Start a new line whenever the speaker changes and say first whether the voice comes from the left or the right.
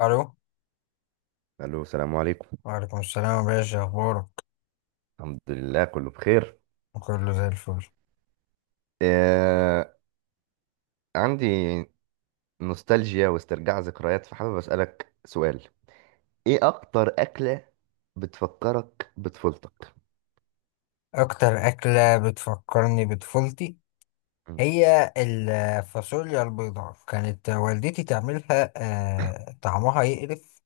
left: الو.
right: الو، السلام عليكم.
left: وعليكم السلام يا باشا، اخبارك؟
right: الحمد لله، كله بخير.
left: كله زي الفل.
right: آه. عندي نوستالجيا واسترجاع ذكريات، فحابب اسالك سؤال. ايه اكتر اكله بتفكرك بطفولتك؟
left: اكتر اكله بتفكرني بطفولتي
right: مم.
left: هي الفاصوليا البيضاء، كانت والدتي تعملها. طعمها يقرف.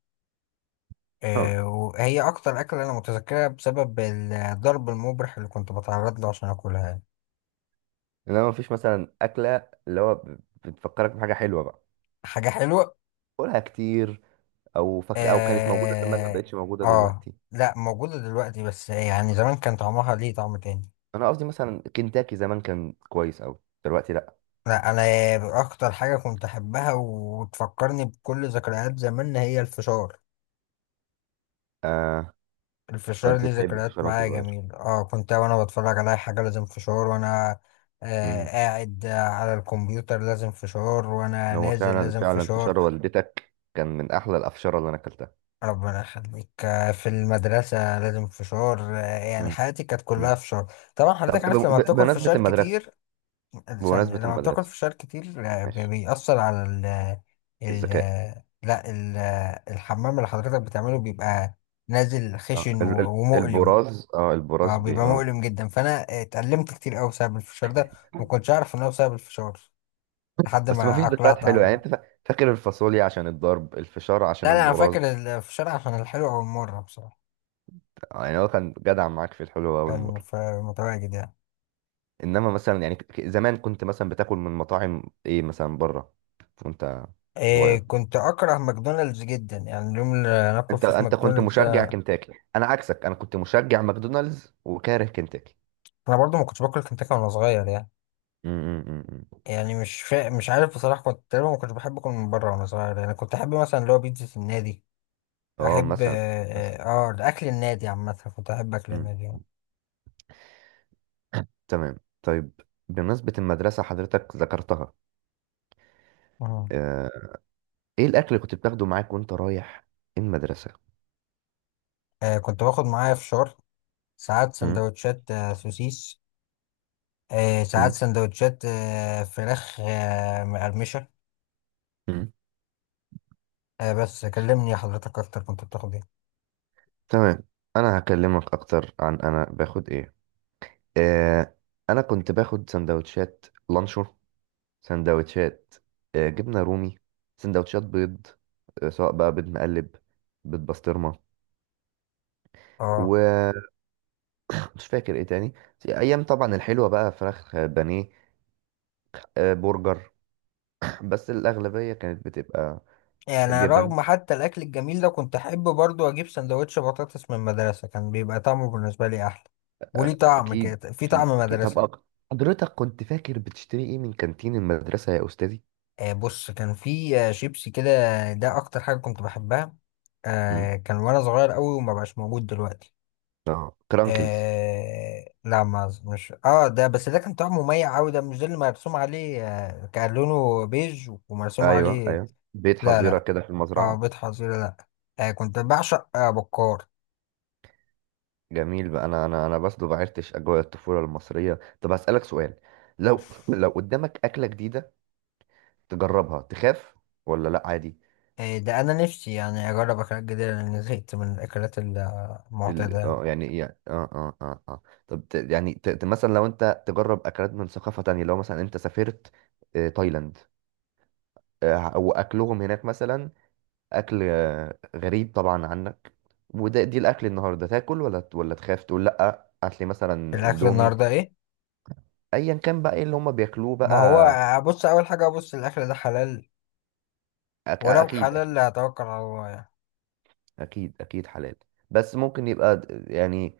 right: اه،
left: وهي اكتر اكله انا متذكرها بسبب الضرب المبرح اللي كنت بتعرض له عشان اكلها.
right: لو مفيش مثلا اكله اللي هو بتفكرك بحاجه حلوه بقى،
left: حاجه حلوه.
right: كلها كتير، او كانت موجوده زمان ما
left: اه.
right: بقتش موجوده
left: آه،
right: دلوقتي.
left: لا، موجوده دلوقتي بس يعني زمان كان طعمها ليه طعم تاني.
right: انا قصدي مثلا كنتاكي زمان كان كويس قوي، دلوقتي لا.
left: لا، انا اكتر حاجه كنت احبها وتفكرني بكل ذكريات زمان هي الفشار.
right: آه.
left: الفشار
right: كنت
left: ليه
right: تحب
left: ذكريات
right: الفشار وانت
left: معايا
right: صغير؟
left: جميل. اه، كنت وانا بتفرج على أي حاجه لازم فشار، وانا قاعد على الكمبيوتر لازم فشار، وانا
right: هو
left: نازل
right: فعلا
left: لازم
right: فعلا
left: فشار.
right: فشار والدتك كان من احلى الافشاره اللي انا اكلتها.
left: ربنا يخليك. في المدرسه لازم فشار. يعني
right: مم.
left: حياتي كانت
right: مم.
left: كلها فشار، طبعا
right: طب
left: حضرتك عارف لما بتاكل
right: بمناسبه
left: فشار
right: المدرسه،
left: كتير ثانية،
right: بمناسبه
left: لما بتاكل
right: المدرسه.
left: فشار كتير
right: ماشي.
left: بيأثر على ال ال
right: الذكاء.
left: لا، الحمام اللي حضرتك بتعمله بيبقى نازل
right: اه
left: خشن ومؤلم.
right: البراز اه البراز بي
left: بيبقى
right: اه
left: مؤلم جدا، فأنا اتألمت كتير أوي بسبب الفشار ده. ما كنتش أعرف إن هو بسبب الفشار لحد
right: بس ما
left: ما
right: فيش ذكريات
left: أقلعت
right: حلوه،
left: عنه.
right: يعني انت فاكر الفاصوليا عشان الضرب، الفشار عشان
left: لا، لا، أنا
right: البراز.
left: فاكر الفشار عشان الحلو. أول مرة بصراحة
right: يعني هو كان جدع معاك في الحلوه اول
left: كان
right: مره.
left: في، متواجد يعني.
right: انما مثلا يعني زمان كنت مثلا بتاكل من مطاعم ايه مثلا بره وانت صغير؟
left: إيه، كنت أكره ماكدونالدز جدا، يعني اليوم اللي ناكل
right: انت
left: فيه في
right: انت كنت
left: ماكدونالدز
right: مشجع
left: آه،
right: كنتاكي، انا عكسك، انا كنت مشجع ماكدونالدز وكاره كنتاكي.
left: أنا برضو ما كنتش باكل كنتاكي وأنا صغير يعني.
right: مم، مم، مم، مم.
left: يعني مش عارف بصراحة، كنت تقريبا ما كنتش بحب أكل من بره وأنا صغير، يعني كنت أحب مثلا اللي هو بيتزا النادي.
right: اه،
left: أحب
right: مثلا. مثلا.
left: أكل النادي عامة، كنت أحب أكل
right: مم،
left: النادي.
right: مم. تمام، طيب. بمناسبة المدرسة حضرتك ذكرتها،
left: مم.
right: آه، ايه الأكل اللي كنت بتاخده معاك وانت رايح المدرسة؟
left: كنت باخد معايا فشار، ساعات
right: مم،
left: سندوتشات سوسيس، ساعات
right: مم،
left: سندوتشات فراخ مقرمشة.
right: مم.
left: بس كلمني حضرتك أكتر، كنت بتاخد إيه؟
right: تمام، أنا هكلمك أكتر عن أنا باخد ايه. آه، أنا كنت باخد سندوتشات لانشو، سندوتشات جبنة رومي، سندوتشات بيض، سواء بقى بيض مقلب، بيض بسطرمة،
left: آه
right: ومش فاكر ايه تاني. ايام طبعا الحلوه بقى فراخ بانيه، برجر، بس الأغلبية كانت بتبقى
left: يعني
right: جبن.
left: رغم حتى الأكل الجميل ده، كنت أحب برضو أجيب سندوتش بطاطس من المدرسة، كان بيبقى طعمه بالنسبة لي أحلى. وليه طعم
right: أكيد
left: كده، في طعم
right: أكيد أكيد.
left: مدرسة.
right: طب حضرتك كنت فاكر بتشتري إيه من كانتين المدرسة يا أستاذي؟
left: بص، كان في شيبسي كده، ده اكتر حاجه كنت بحبها.
right: مم.
left: كان وانا صغير قوي وما بقاش موجود دلوقتي.
right: آه، كرانكلز؟
left: لا ما أظ- مش، ده بس ده كان طعمه مميع قوي، ده مش ده اللي مرسوم عليه. كان لونه بيج ومرسوم
right: أيوه
left: عليه.
right: أيوه، بيت
left: لا،
right: حظيرة
left: لا،
right: كده في
left: اه
right: المزرعة.
left: بيض حظيره لا. كنت بعشق بكار.
right: جميل بقى. أنا بس ما بعرتش أجواء الطفولة المصرية. طب هسألك سؤال، لو لو قدامك أكلة جديدة تجربها تخاف، ولا لأ عادي؟
left: ده انا نفسي يعني اجرب اكلات جديده لان زهقت من الاكلات
right: ال...
left: المعتاده.
right: اه يعني يعني اه اه اه اه طب يعني مثلا لو انت تجرب اكلات من ثقافة تانية، لو مثلا انت سافرت تايلاند، واكلهم هناك مثلا، اكل غريب طبعا عنك، دي الاكل النهارده تاكل، ولا تخاف تقول لا هات لي مثلا
left: الاكل
right: اندومي،
left: النهارده ايه؟
right: ايا كان بقى ايه اللي هم بياكلوه بقى.
left: ما هو ابص، اول حاجه ابص الاكل ده حلال. ولو
right: اكيد اكيد.
left: حلال هتوكل على الله يعني.
right: اكيد اكيد حلال. بس ممكن يبقى يعني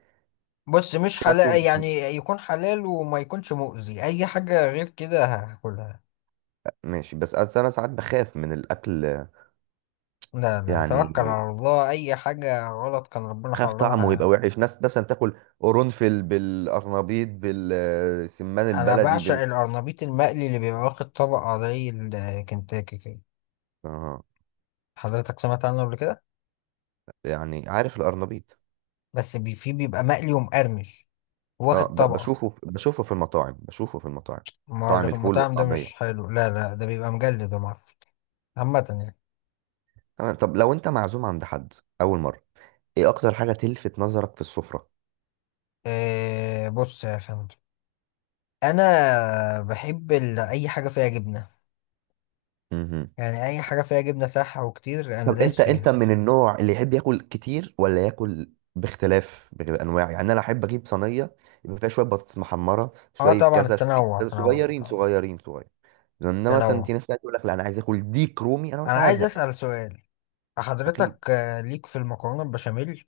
left: بص، مش
right: شكله
left: حلال
right: مش
left: يعني، يكون حلال وما يكونش مؤذي، اي حاجة غير كده هاكلها.
right: ماشي. بس انا ساعات بخاف من الاكل.
left: لا، لا، توكل
right: يعني
left: على الله، اي حاجة غلط كان ربنا
right: خاف
left: حرمها
right: طعمه يبقى
left: يعني.
right: وحش، ناس مثلا تاكل قرنفل بالقرنبيط بالسمان
left: انا
right: البلدي
left: بعشق
right: بال...
left: القرنبيط المقلي اللي بيبقى واخد طبقة زي الكنتاكي كده.
right: اه،
left: حضرتك سمعت عنه قبل كده؟
right: يعني عارف القرنبيط.
left: بس فيه بيبقى مقلي ومقرمش،
right: اه،
left: واخد طبقة.
right: بشوفه بشوفه في المطاعم، بشوفه في المطاعم.
left: ما هو اللي
right: طعم
left: في
right: الفول
left: المطاعم ده
right: والطعمية.
left: مش حلو، لا لا، ده بيبقى مجلد ومعفن. عامة يعني.
right: تمام، طب لو انت معزوم عند حد اول مرة، ايه اكتر حاجة تلفت نظرك في السفرة؟
left: إيه، بص يا فندم، انا بحب اي حاجه فيها جبنه.
right: مهم.
left: يعني اي حاجه فيها جبنه، صح، وكتير انا
right: طب
left: دايس
right: انت
left: فيها.
right: من النوع اللي يحب ياكل كتير ولا ياكل باختلاف بانواع؟ يعني انا احب اجيب صينية يبقى فيها شوية بطاطس محمرة،
left: اه
right: شوية
left: طبعا،
right: كذا، شوية
left: التنوع،
right: كذا،
left: تنوع
right: صغيرين
left: طبعا.
right: صغيرين صغيرين. لان مثلا
left: تنوع.
right: في ناس تانية تقول لك لا انا عايز اكل ديك رومي، انا اقول
left: انا
right: لك انا
left: عايز
right: ازهق.
left: اسال سؤال.
right: اكيد.
left: حضرتك ليك في المكرونه البشاميل؟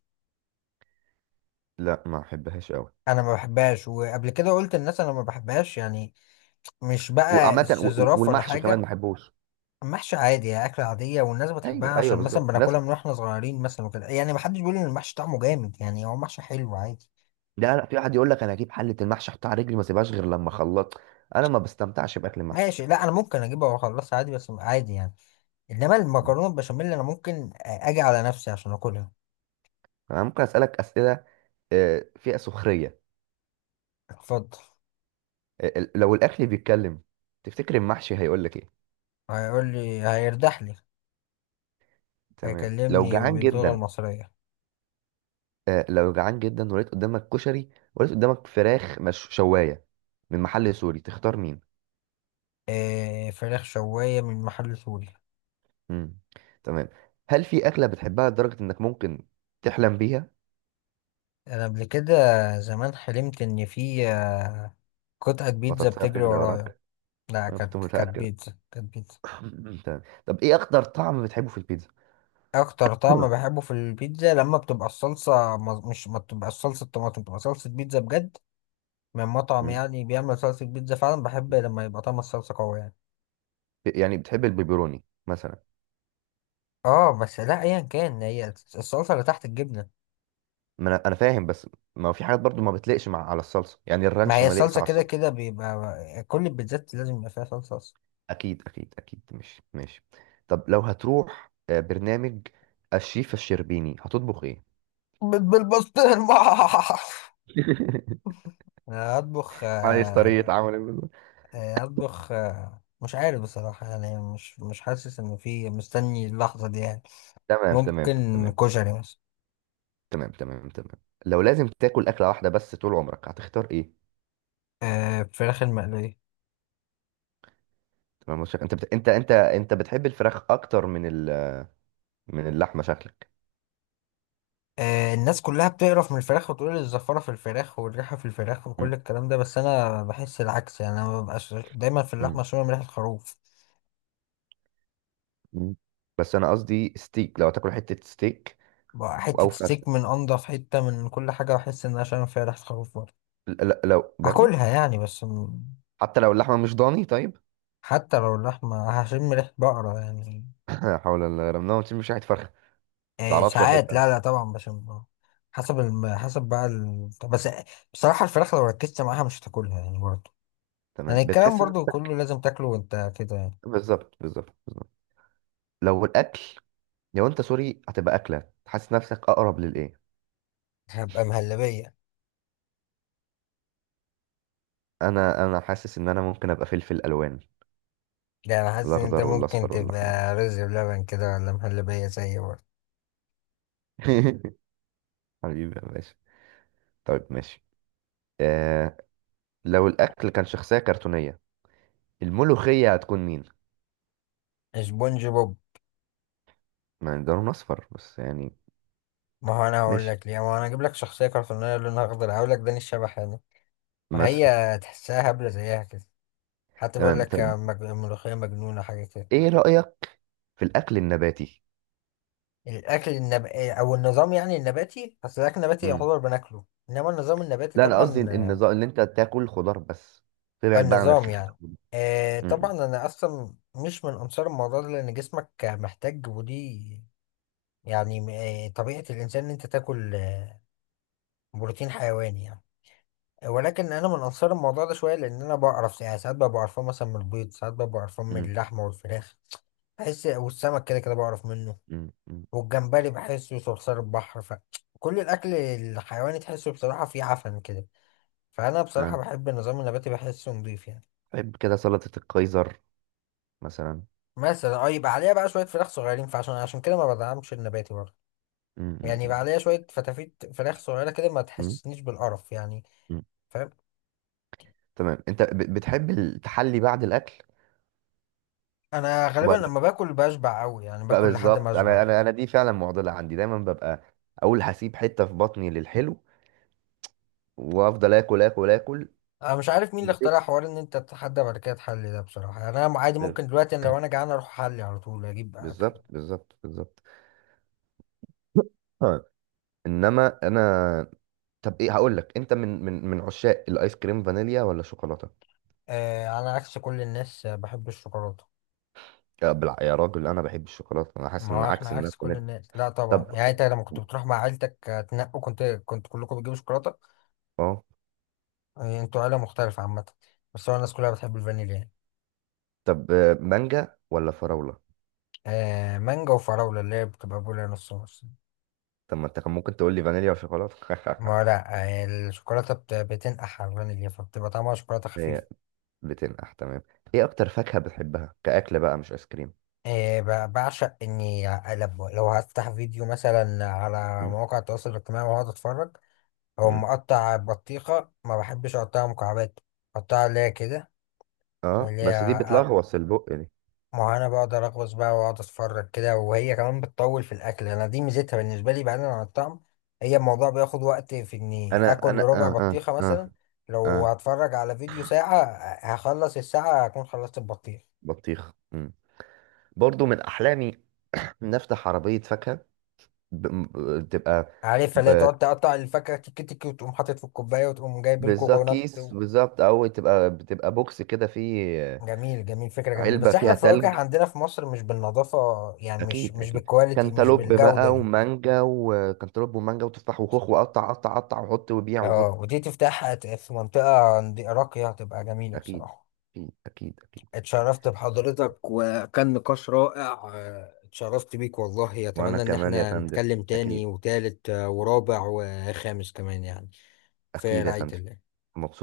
right: لا، ما احبهاش قوي.
left: انا ما بحبهاش، وقبل كده قلت للناس انا ما بحبهاش يعني، مش بقى
right: وعامه،
left: استظراف ولا
right: والمحشي كمان ما
left: حاجه.
right: احبوش.
left: محشي عادي يعني، اكله عاديه والناس بتحبها
right: ايوه ايوه،
left: عشان مثلا
right: بالظبط،
left: بناكلها
right: ناس.
left: من واحنا صغيرين مثلا وكده، يعني ما حدش بيقول ان المحشي طعمه جامد يعني، هو محشي حلو عادي.
right: لا لا، في واحد يقول لك انا اجيب حله المحشي احطها على رجلي ما اسيبهاش غير لما اخلط. انا ما بستمتعش باكل المحشي.
left: ماشي، لا انا ممكن اجيبها واخلصها عادي، بس عادي يعني، انما المكرونه البشاميل انا ممكن اجي على نفسي عشان اكلها.
right: انا ممكن اسالك اسئله فيها سخريه؟
left: اتفضل.
right: لو الاكل بيتكلم، تفتكر المحشي هيقول لك ايه؟
left: هيقول لي هيرتاح لي.
right: تمام. لو
left: هيكلمني
right: جعان
left: باللغه
right: جدا،
left: المصريه.
right: لو جعان جدا ولقيت قدامك كشري، ولقيت قدامك فراخ مش شوايه من محل سوري، تختار مين؟
left: إيه، فراخ شوايه من محل سوري.
right: مم. تمام. هل في أكلة بتحبها لدرجة إنك ممكن تحلم بيها؟
left: انا قبل كده، زمان، حلمت ان في قطعه بيتزا
right: بطاطسية
left: بتجري
right: بتجري
left: ورايا.
right: وراك؟
left: لا،
right: أنا كنت
left: كانت
right: متأكد.
left: بيتزا، كانت بيتزا.
right: تمام، طب إيه أكتر طعم بتحبه في البيتزا؟
left: اكتر طعم بحبه في البيتزا لما بتبقى الصلصه، مز- مش ما بتبقى الصلصه طماطم، بتبقى صلصه بيتزا بجد، من مطعم
right: مم.
left: يعني بيعمل صلصه بيتزا فعلا. بحب لما يبقى طعم الصلصه قوي يعني.
right: يعني بتحب البيبروني مثلا؟
left: اه بس، لا ايا كان، هي الصلصه اللي تحت الجبنه.
right: ما أنا فاهم، بس ما هو في حاجات برضو ما بتليقش مع على الصلصة، يعني
left: ما
right: الرانش
left: هي
right: ما ليقش
left: الصلصه
right: على
left: كده
right: الصلصة.
left: كده بيبقى كل البيتزات لازم يبقى فيها صلصه اصلا.
right: أكيد أكيد أكيد، مش ماشي. طب لو هتروح برنامج الشيف الشربيني هتطبخ إيه؟
left: بيت بالبسطرمه. أنا اطبخ
right: عايز طريقة عمل البيتزا.
left: اطبخ مش عارف بصراحه، يعني مش حاسس انه في مستني اللحظه دي يعني.
right: تمام تمام
left: ممكن
right: تمام.
left: كشري مثلا.
right: تمام تمام تمام. لو لازم تاكل اكله واحده بس طول عمرك، هتختار ايه؟
left: فراخ المقليه.
right: تمام. انت انت بتحب الفراخ اكتر من من اللحمه شكلك؟
left: الناس كلها بتقرف من الفراخ وتقول الزفارة في الفراخ والريحة في الفراخ وكل
right: مم.
left: الكلام ده، بس أنا بحس العكس. يعني أنا مببقاش دايما، في
right: مم.
left: اللحمة شوية من ريحة الخروف.
right: مم. بس انا قصدي ستيك، لو هتاكل حته ستيك
left: بقى حتة
right: او فرخه،
left: ستيك من أنضف حتة، من كل حاجة بحس إن أنا شامم فيها ريحة خروف برضه.
right: لو برضو
left: هاكلها يعني.
right: حتى لو اللحمه مش ضاني طيب.
left: حتى لو اللحمة، هشم ريحة بقرة يعني.
right: لا حول الله، رمنا مش شحت فرخه.
left: إيه
right: تعرفش
left: ساعات،
right: الحته.
left: لا لا طبعا بشم. حسب بقى طب بس، بصراحة الفراخ لو ركزت معاها مش هتاكلها يعني برضه.
right: تمام،
left: يعني الكلام
right: بتحس
left: برضه
right: نفسك.
left: كله لازم تاكله وأنت كده يعني.
right: بالظبط بالظبط بالظبط. لو الاكل، لو انت سوري، هتبقى اكله تحس نفسك اقرب للايه؟
left: هبقى مهلبية.
right: انا حاسس ان انا ممكن ابقى فلفل الوان،
left: ده أنا حاسس إن أنت
right: الأخضر
left: ممكن
right: والأصفر والأحمر.
left: تبقى رز بلبن كده ولا مهلبية زي برضه.
right: حبيبي يا باشا. طيب، ماشي. آه. لو الأكل كان شخصية كرتونية، الملوخية هتكون مين؟
left: اسبونج بوب.
right: ما ده لون أصفر بس يعني.
left: ما هو انا هقول
right: ماشي.
left: لك ليه، ما هو انا اجيب لك شخصيه كرتونيه لونها اخضر هقول لك داني الشبح يعني. وهي،
right: مثلا.
left: تحسها هبله زيها كده، حتى بيقول
right: تمام،
left: لك
right: طب
left: ملوخيه مجنونه حاجه كده.
right: إيه رأيك في الأكل النباتي؟
left: او النظام يعني النباتي، اصل الاكل النباتي
right: مم.
left: يعتبر بناكله. انما النظام النباتي
right: لا، أنا
left: طبعا،
right: قصدي النظام اللي أنت تاكل خضار بس، تبعد بقى عن
left: النظام
right: الخير.
left: يعني. طبعا
right: مم.
left: انا اصلا مش من انصار الموضوع ده لان جسمك محتاج ودي يعني. طبيعه الانسان ان انت تاكل بروتين حيواني يعني. ولكن انا من انصار الموضوع ده شويه، لان انا بعرف يعني، ساعات ببقى بعرفه مثلا من البيض، ساعات ببقى بعرفه من
right: مم.
left: اللحمه والفراخ، بحس، والسمك كده كده بعرف منه،
right: مم. مم.
left: والجمبري بحسه صرصار البحر، فكل الاكل الحيواني تحسه بصراحه فيه عفن كده. فانا بصراحه
right: آه.
left: بحب النظام النباتي، بحسه نضيف يعني.
right: بحب كده سلطة القيصر مثلا.
left: مثلا اه، يبقى عليها بقى شويه فراخ صغيرين، فعشان كده ما بدعمش النباتي برضه.
right: مم.
left: يعني
right: مم.
left: يبقى عليها شويه فتافيت فراخ صغيره كده، ما
right: مم.
left: تحسسنيش بالقرف يعني.
right: مم.
left: فاهم؟
right: تمام، أنت بتحب التحلي بعد الأكل؟
left: انا غالبا لما باكل بشبع قوي يعني،
right: لا،
left: باكل لحد ما
right: بالظبط،
left: اشبع.
right: انا دي فعلا معضله عندي، دايما ببقى اقول هسيب حته في بطني للحلو وافضل اكل اكل اكل
left: انا مش عارف مين اللي
right: وما
left: اخترع
right: سيبش.
left: حوار ان انت تتحدى بعد كده تحلي ده، بصراحه يعني انا عادي ممكن دلوقتي، أنا لو انا جعان اروح احلي على طول اجيب اكل.
right: بالظبط بالظبط بالظبط. آه. انما انا، طب ايه، هقول لك انت من عشاق الايس كريم فانيليا ولا شوكولاته؟
left: على عكس كل الناس، بحب الشوكولاته.
right: يا راجل، انا بحب الشوكولاته، انا حاسس
left: ما
right: ان
left: هو احنا
right: عكس الناس
left: عكس كل
right: فانيليا.
left: الناس، لا طبعا
right: طب
left: يعني، انت لما كنت بتروح مع عيلتك تنقوا، كنت كلكم بتجيبوا شوكولاته.
right: اه
left: انتوا عيله مختلفه عامه، بس هو الناس كلها بتحب الفانيليا يعني.
right: طب مانجا ولا فراوله؟
left: مانجا وفراوله اللي هي بتبقى بولا، نص نص.
right: طب ما انت كان ممكن تقول لي فانيليا وشوكولاته.
left: ما هو لا، الشوكولاته بتنقح على الفانيليا فبتبقى طعمها شوكولاته خفيف.
right: هي بتنقح. تمام. ايه اكتر فاكهة بتحبها كأكل بقى مش ايس كريم؟
left: إيه، بعشق اني اقلب، لو هفتح فيديو مثلا على
right: مم.
left: مواقع التواصل الاجتماعي واقعد اتفرج، او
right: مم.
left: مقطع بطيخه ما بحبش اقطعها مكعبات، اقطعها اللي هي كده،
right: اه
left: اللي
right: بس دي
left: هي أ-
right: بتلغوص البق دي.
left: ما هو انا بقدر اغوص بقى واقعد اتفرج كده، وهي كمان بتطول في الاكل، انا دي ميزتها بالنسبه لي بعيدا عن الطعم. هي الموضوع بياخد وقت في اني
right: انا
left: اكل
right: انا
left: ربع
right: اه اه
left: بطيخه مثلا،
right: اه
left: لو
right: اه
left: هتفرج على فيديو ساعه هخلص الساعه هكون خلصت البطيخ.
right: بطيخ. مم. برضو من احلامي. نفتح عربية فاكهة، تبقى،
left: عارفها اللي هي
right: ب...
left: تقعد تقطع الفاكهة تيكي تيكي، وتقوم حاطط في الكوباية، وتقوم جايب
right: بالظبط
left: الكوكونات
right: كيس،
left: و-
right: بالظبط، او بتبقى بوكس كده فيه
left: جميل، جميل، فكرة جميلة،
right: علبة
left: بس احنا
right: فيها
left: الفواكه
right: تلج.
left: عندنا في مصر مش بالنظافة، يعني مش
right: اكيد
left: مش
right: اكيد.
left: بالكواليتي، مش
right: كانتالوب بقى
left: بالجودة دي.
right: ومانجا، وكانتالوب ومانجا وتفاح وخوخ، وقطع قطع قطع وحط وبيع
left: اه،
right: وحط.
left: ودي تفتحها في منطقة راقية هتبقى جميلة
right: اكيد
left: بصراحة.
right: اكيد اكيد اكيد.
left: اتشرفت بحضرتك، وكان نقاش رائع. اتشرفت بيك والله،
right: وانا
left: اتمنى ان
right: كمان يا
left: احنا
right: فندم.
left: نتكلم تاني
right: اكيد
left: وتالت ورابع وخامس كمان يعني. في
right: اكيد يا
left: رعاية
right: فندم.
left: الله.
right: مبسوط.